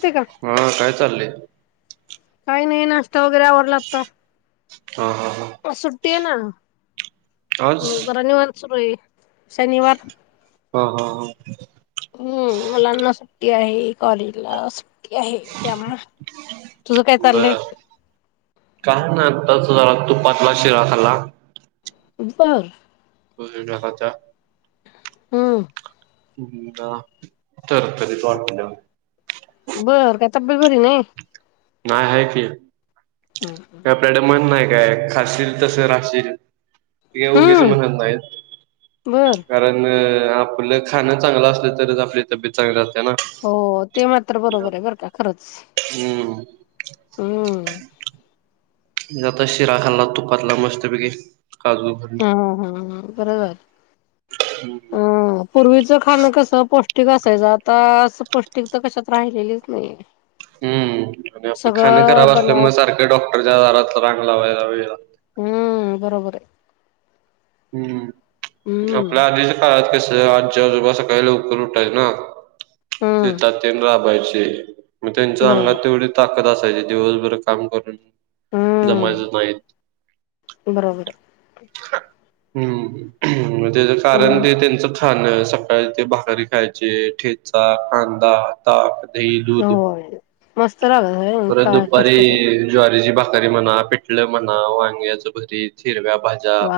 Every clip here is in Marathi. ते का हा काय चाललंय काही नाहीन असवगैर ओडलत हा हा हां सुट्टी आहे ना आज जरा निवन सुरू आहे शनिवार ह हा ह हम्म मलांना सुट्टी आहे कॉलेजला आहे त्यामु तुझं काय चाललंय बर काय नाही आताच जरा तुपातला शिरा खाला. उप खचा. हम्म. तर कधीच वाट बर काता बबरी नाही. नाही आहे की आपल्याडे मन नाही काय खाशील तसे राहशील. ठीे गेजन हम्म नाही बर कारण. आपलं खाणं चांगलं असलं तरच आपल्या. ती चांगली जह ना. हो ते मात्र बरोबर आहे बरं का खरंच हम्म हम्म. आता शिरा खाल्ला तुपातला मस्तपैकी काजू ह हा ह बरोबर. होम्. ह. पूर्वीचं खाणं कस पौष्टिक असायचं आता पौष्टिक तर कशात राहिलेलीच नाही. ह. हम्म आणि आपलं खाण खराब असल्यामुळेग बनावट सारखं डॉक्टरच्या आारात रांग ला व्हायला वगला हम्म बरोबर आहे. हम्म हम्म आपल्या आधीच्या काळात कस आजी आजोबा सकाळी लवकर उठायच ना हम्म शेतात ये राबायचे मग त्यांच्या अंगात बरोबर तेवढे. ताकद असायची दिवसभर काम करून जमायचं हम्म नाहीत. बरोबर. हम्म त्याच कारण हम्म ते त्यांच. खाण सकाळी ते भाकरी खायचे ठेचा कांदा ताक दही दूध. मस्त राग परत का कष्ट कर दुपारी ज्वारीची भाकरी म्हणा पिटल म्हणा वांग्याच घरी चिरव्या भाजी. वा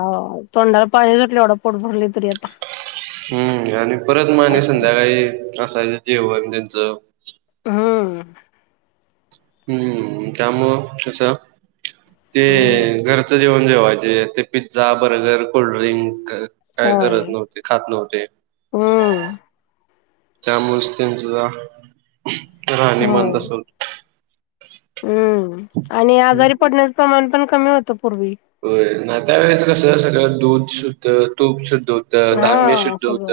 तोंडाला पाणी सुटले एवढं पोट भरले तरी आता. हम्म आणि परत माने ऐकून संध्याकाळी असायचं जेवण त्यांचं हम्म. हम्म त्यामुळं कसं ते हम्म घरचं जेवण जेवायचे ते. पिझ्झा बर्गर कोल्ड्रिंक काय होय करत नव्हते खात नव्हते. हम्म. त्यामुळेच त्यांच राहणी म होय अस होत. हम्म आणि आजारी पडण्याचं प्रमाण पण कमी होतं पूर्वी. हो ना त्या्यावेेळेच कसं सगळं दूध शुद्ध तूप सुुध दूध. धान्य हा शुद्ध सगळं होत.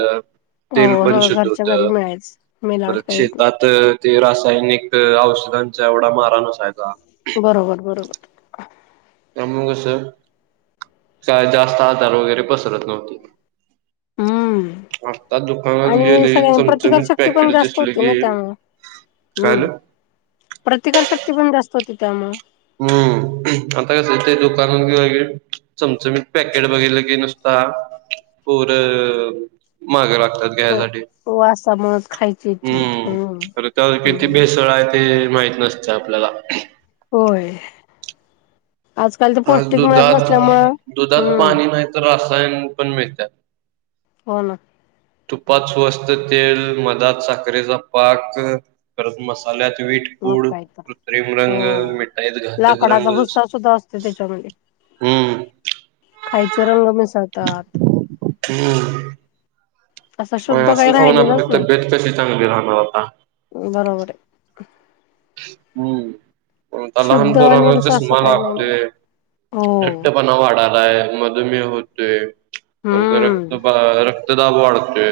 तेल हो पण सगळं शुद्ध घरच्या होत घरी मिळायच मेलावट परत काहीच नाही शेतात. ते रासायनिक औषधांचा एवढा माराण अससाायचा. बरोबर बरोबर. त्यामुग असं काय जास्त आजार वगैरे पसरत नव्हती. हम्म आत्ता दुकानात आणि गेले सगळ्यां चमचमीत प्रतिकारशक्ती पण पॅकेट जास्त दिसले होती ना की. त्यामुळे हम्म काल. प्रतिकारशक्ती पण जास्त होती त्यामुळेग. हम्म आता कसं इथ दुकान किवार. चमचं मी पॅकेट बघितलं की नुसता पोरं मागं लागतात. घ वासामुळेच खायची इच्छा होती. हम्म हम्मरे त्या किती हम्म. बेसळ आहेत. ते माहित नसत आपल्याला. होय आजकाल तर आज पौष्टिक मिळत दुधात नसल्यामु दुधात हम्म. पाणी नाही रासायन पण मिळतात. हो ना तुपात स्वस्त तेल मधात साखरेचा पाक परत मसाल्यात वीट मग पूड काय तर कृत्रिम हो. रंग मिठाईत घातक लाकडाचा रंग भुस्सा सुद्धा असतो त्याच्यामध्ये हम्म खायचे रंग मिसळतात हम् असं शुद्ध काही असं खाऊना राहिलेलंच त नाही बेत कशी चांगली राहणार आता बरोबर आहे हम्म ता शुद्ध लहानपराणा निरस असं चष्मा काही नाही मग लागतेोय हो लट्टपणा वाढालाय म होते रक्त हम्म रक्तदाब वाढते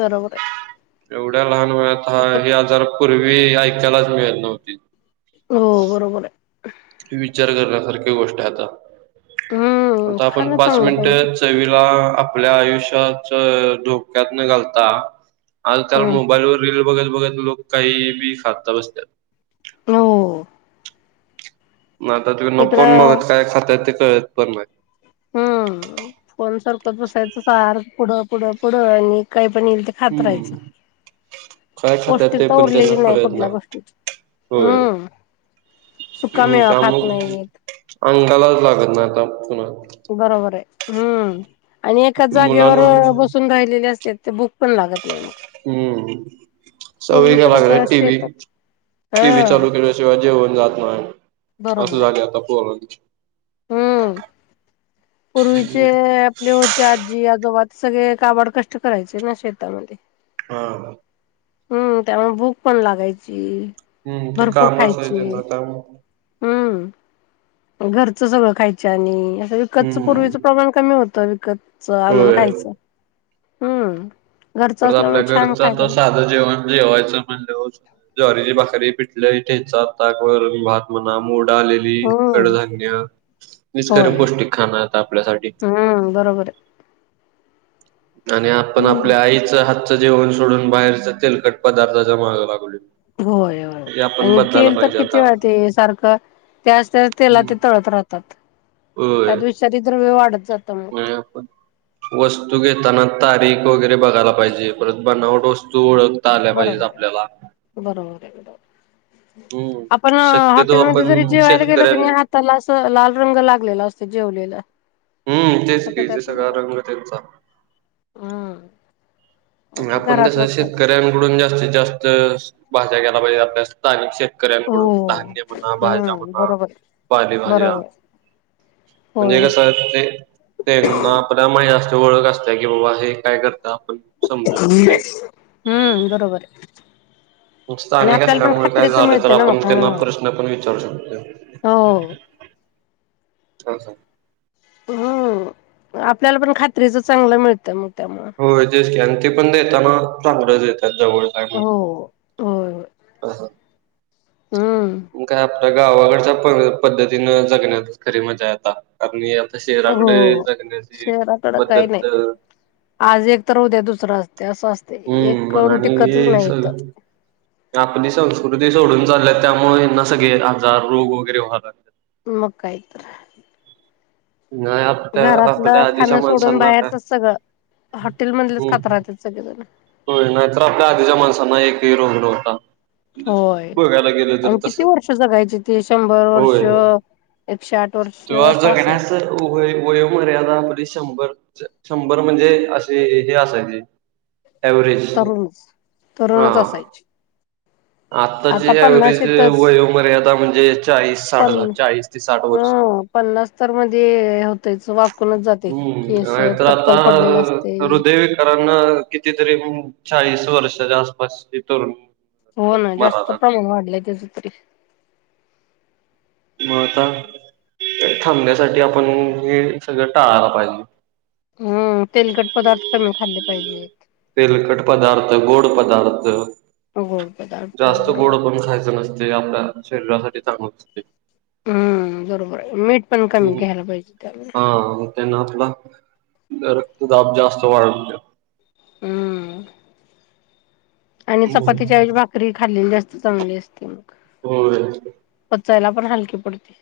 बरोबर आहे एवढ्या लहान वळत ह ते ह आजार पूर्वी ऐकायलाच मिळत नव्हती हो बरोबर आहे विचार करण्यासारख्या गोष्ट आता हम्म आता आपण खाणं पाच चांगलं पाहिजे. मिनिट चवीला आपल्या आयुष्या ोक्यात घालता आजकाल हम्म मोबाईलवर बघत बघत लोक काही बी खात बसतात हो ना आता तु नफोन इकडं बगत काय खातय ते कळत पण माहि हम्म फोन सारखच बसायचं सारख पुढं पुढं पुढं आणि काही पण येईल हम्म खातरायचं काय खातात पौष्टिक ते तर पण उरलेली त्यांना नाही कळत कुठल्या गोष्टी होय हम्म सुका मेळवा खात त्यामुळे नाही येत अंगालाच लागत ना आता पुन्हा बरोबर आहे हम्म आणि एकाच जागेवर मुलांना बसून राहिलेले असते ते बुक पण लागत नाही मग हम्म सळी पूर्वीच ग लाग कसं टी वी शेतात हा टी व्ही चालू केल्याशिवाय जेवण जात नाही असं बरोबर आहे झागे आता ब हम्म पूर्वीचे होते आजी आजोबा ते सगळे काबड कष्ट करायचे ना शेतामध्ये हा हम्म त्यामुळे भूक पण लागायची हम्म ते भरपूर कामच आहे खायची त्यांनाता हम्म घरचं सगळं खायच आणि असं विकतच हम्म पूर्वीचं प्रमाण कमी होतं विकत च आणलून होय खायचं हम्म घरचं परत असल्यामुळे आपल्या छान घरचा खायला तर साधं जेवण जेवायचं म्हणलं होत ज्वारीची भाकरी पिटले ठेचा ताकवर भात म्हणा मोडा आले हम्म कडधान्य विच खरे पौष्टिक खाण आहेत आपल्यासाठी ह बरोबर आहे आणि आपण हम्म आपल्या आईच हातचं जेवण सोडून बाहेरच तेलकट पदार्थ जमाग लागले होय आणि तेल तर किती आता. वेळ ते सारखं त्यास त्या तेला हम्म. ते तळत राह होय त्याद विषारी द्रव्य वाढत जातं मग. आपण वस्तू घेताना तारीख वगैरे बघायला पाहिजे परत बनावट वस्तू ओळख बरोबर आहे बरोबर आहे हम्म बरोबर आपण शक्यतो हॉटेलमध्येध्ये जरी आपण जेवायला गेलो शेतकऱ्यां की नाही त्याला अस लाल रंग लागलेला असत जेवलेला हम्म तेच सगळं क ज त्यात सगळा मेल रंग त्यांचा हम्म आपण घरातलंच स खायचं. करा डून जास्तीत जास्त भाष्या घ्याला पाहिजे आपल्या स्थानिकेत हो शकऱ्यांकडून धान्य म्हणा भाज्या हम्म म्हणा बरोबर पाली भाज्या बरोबर होय म्हणजे का सर त्यांना आपल्या माज असते ओळख असत की बाबा हे काय करत आपण समजू शकतो. हम्म बरोबर आहे. आणि स्थानिक आपल्याला पण असल्यामुळे काय खात्रीच झालं तर मिळत ना म आपण त्यांना प्रश्न पण विचारू शकतोय हो. [unintelligible] हा हा. हम्म आपल्याला पण खात्रीच चांगलं मिळतं मग त्यामु होजेस क आणि ते पण देताना चांगलंच देतात जवळ काय म्हण. हो. ह हा. हम्म. काय आपल्या गावाकडच्या पद्धतीन जगण्यात खरी मजा यता कार आता शहराकडे हो जगण्याची शहराकडं काही नाही पद्धत आज एक तर होद्या दुसरं असते असं असते एक हम्म मग करण आणि टिकतच हे नाही तर सगळं आपली संस्कृती सोडून चालल्या त्यामुळे हना सगळे आजार रोग वगैरे व्हाला. मुक्काायत नाही. आपल्या घरातलं आपल्या आधीच्या खाणं सोडून माणसांना काय बाहेरचच सगळं हॉटेल मधलेच खात राहतेात सगळेजण हो नाहीतर आपल्या आधीच्या माणसांना एकही रोगड होता. होय आणि किती तसं वर्ष जगायची ती शंभर होय वर्ष एकशे आठ वर्ष तेव्हा असं अस आहे. जगण्यास वय मर्यादा आपली शंभर शंभर म्हणजे असशी हे असायचे. एववरेज तरुणच तरुणच असायची. आत्ताची आता व्हरेज पन्नाशीतच वयमर्यादा म्हणजे, चाळीस साठ पण ह चाळीस ते साठ अ वर्ष पन्नास तर मध्ये होतेच वाकूनच जाते हम्म केस टक्कल पडलेलं असते. कार कितीतरी चाळीस वर्षाच्या आसपास तरुण हो ना, जास्त मराला प्रमाण वाढलंय त्याच तरी मग आता थांबण्यासाठी आपण हे सगळं टाळायला पाहिजे. हम्म, तेलकट पदार्थ कमी खाल्ले पाहिजे. तेलखट पदार्थ, गोड पदार्थ, गोड पदार्थ जास्त गोड बरोबर पण खायचं नसते. आपल्या शरीरासाठी चांगलं नसते. हम्म, बरोबर आहे. मीठ पण कमी घ्यायला पाहिजे. तेला हा त्यांना आपला रक्तदाब जास्त वाढत. हम्म. आणि चपातीच्या आची भाकरी खाल्लेली असस्त चांगली असते. मग हो. पचायला पण हलकी पडते.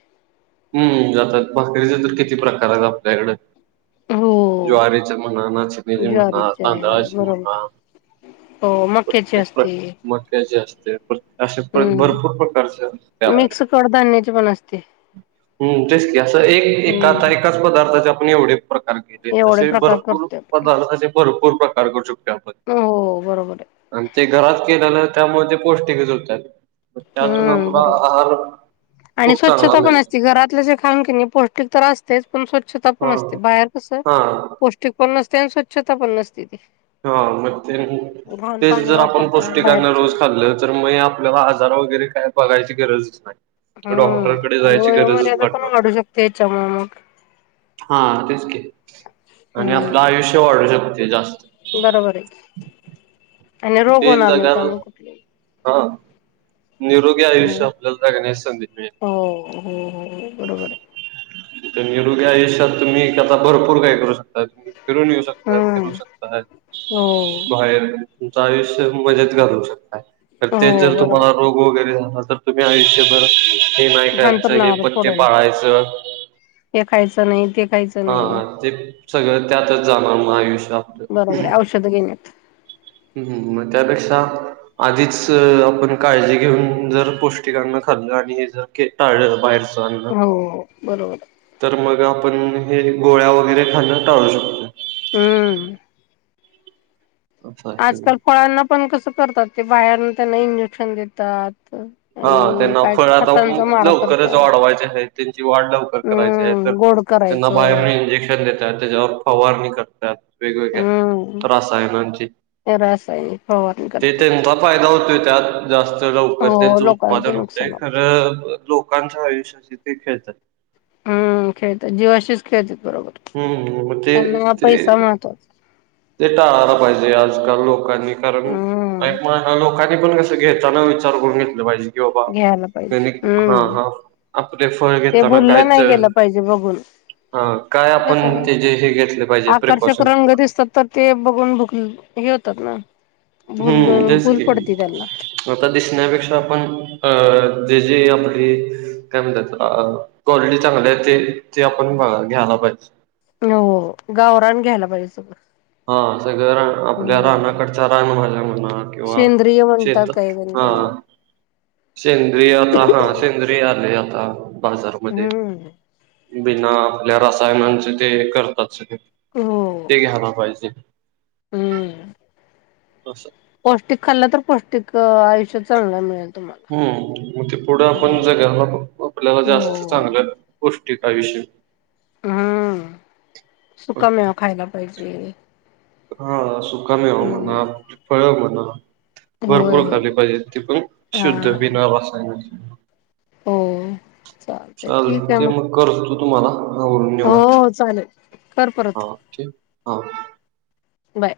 हम्म जातात भाकरीचे तर किती प्रकार आहेत आपल्याकड हो. ज्वारीची म्हणा नाचिणीचे म्हणा ज्वारीची आहे तांदळाची बरोबर. म्हणा. हो मक्याची असते. मक्या जे असते असे भरपूर प्रकारचे असते आपल्या चोड धान्याचे पण असते. हम्, तेच की असं एक एका आता हम्म एकाच पदार्थचे आपण एवढे केले एवढे तसे प्रकार भरपूर करते आपण. पदार्थ भरपूर प्रकार करक हो बरोबर आहे. आणि ते घरात केलेलं त्यामुळे ते पौष्टिकच होतात. मग आहे त्यातून हम्म आपला बरोबर. आहार खूप चांगला मिळेल. घरातल्या ज खाानखि पौष्टिक तर असतेच. पण स्वच्छता पण हा असते बाहेर कस हा पौष्टिक पण नसते. आणि स्वच्छता पण नसते. ती हा मग, ते घाण तेच पाणी जर आपण वापरतात पौष्टिकांने बाहेरचे. रोज खाल्लं तर मग, आपल्याला आजार वगैरे काय बघायची गरजच नाही. हम्, डॉक्टरकडे आणि जायची गरजच वयोमर्यादा पण पडणार नाही. वाढू शकते. याच्यामुळेळमठ हा तेचक आणि आपलं हम्म आयुष्य वाढू शकते जास्त बरोबर आहे. आणि रोग ते होणार नाही जागा त्यामुळे कुठलेही हा निरोध हम्म. आयुष्या आपल गणेश संधी हो हो हो बरोबर आहे. निलू घ्या एशत तुम्ही त्याता भरपूर काय करू शकता. तुम्ही फिरून येऊ शकताय फिरू हम्म शकताात हो बाहेर तुच आयुष्य मजेत घालू शकता तर ते हो जर तुम्हाला बरोबर रोग वगैरे झाला तर तुम्ही आयुष्यभर हे नाही करायचं हे अंथरुणावर पत्े पडून पाळायचं हे खायचं नाही. ते खायचं नाही हा ते सगळं त्यातच जाणार मग आयुष्या बरोबर आहे औषधं घेण्यात हम् हम् म त्यापेक्षा आधीच आपण काळजी घेऊन जर पौष्टिकांना खाल्लं आणि हे जर टाळलं बाहेरच हो बरोबर तर मग आपण हे गोळ्या वगैरे खाणं टाळू शकतो. हम्म असं आहे आजकाल फळांना पण कसं करतात ते बाहेर त्यांना इंजेक्शन देतात. हा आणि त्यांना काय फळ काय आता खतांचा मारा लवकरच करतात वाढवायचे आहे. त्यांची वाढ लवकर करायची आहे तर हम्म गोड त्यांना बाहेर करायचं इंजेक्शन देतात. त्याच्यावर फवारणी करतात. वेगवेगळ्या हम्म त्रास आहेची रासायनिक फवारणी ते करतात तेंत फायदा होतोय त्यात जास्त लवकर हो त्यांचं उत्पादन लोकांचं होतंय नुकसान होत ख लोकांच्या आयुष्याचे ते खेळतात हम्म खेळतात जीव अशीच खेळते बरोबर हम्म म ते त्यांना ते पैसा महत्वाचा ते टाळायला पाहिजे आजकाल लोकांनी कारण ऐ हम्म म लोकां पण कसं घेताना विचार करून घेतलं पाहिजे बाबा घ्यायला पाहिजे हा हम्म हा आपले फळ ते घताना भुललं कायच नाही गेलं पाहिजे बघून काय काय ते आपण कसं ते जे हे घेतले पाहिजे आकर्षक प्रिकॉशन्स रंग म दिसतात तर ते बघून भुक हे होतात ना भल हम्म तेच भूल पडती की त्यांना आता दिसण्यापेक्षा आपण अ जे जे आपली काय म्हणतात अ क्वालिटी चांगली आहे ते ते आपण घ्यायला पाहिजे हो गावरान घ्यायला पाहिजे सगळं हा सगळं रा आपल्या हम्म राहनाकडचं राहण माझ्या मना किंवा सेंद्रिय म्हणतात शत काही जण हा त्याला सेंद्रियाता हा सेंद्रियाली आता बाजारमध्ये हम्म बिना आपल्या रसायनाचे ते करतात स हो ते घ्यायला पाहिजे हम्म असं पौष्टिक खाल्लं तर पौष्टिक आयुष्य चललं मिळेल. तुम्हाला हम्म मग ते पुढं आपण जगला आपल्याला जास्त हो चांगलं गोष्टी आयषय हम्म सुकामेव खायला पाहिजे हा सुका मेव हम्म म फळ मणा होय भरपूर होय खाली पाहिजे ती पण हा शुद्ध हा बिना रासायन हो. चालतय चाल ठीक आहे ते मग करत तू तुम्हाला आवरून हो चालेल ख पर ह बाय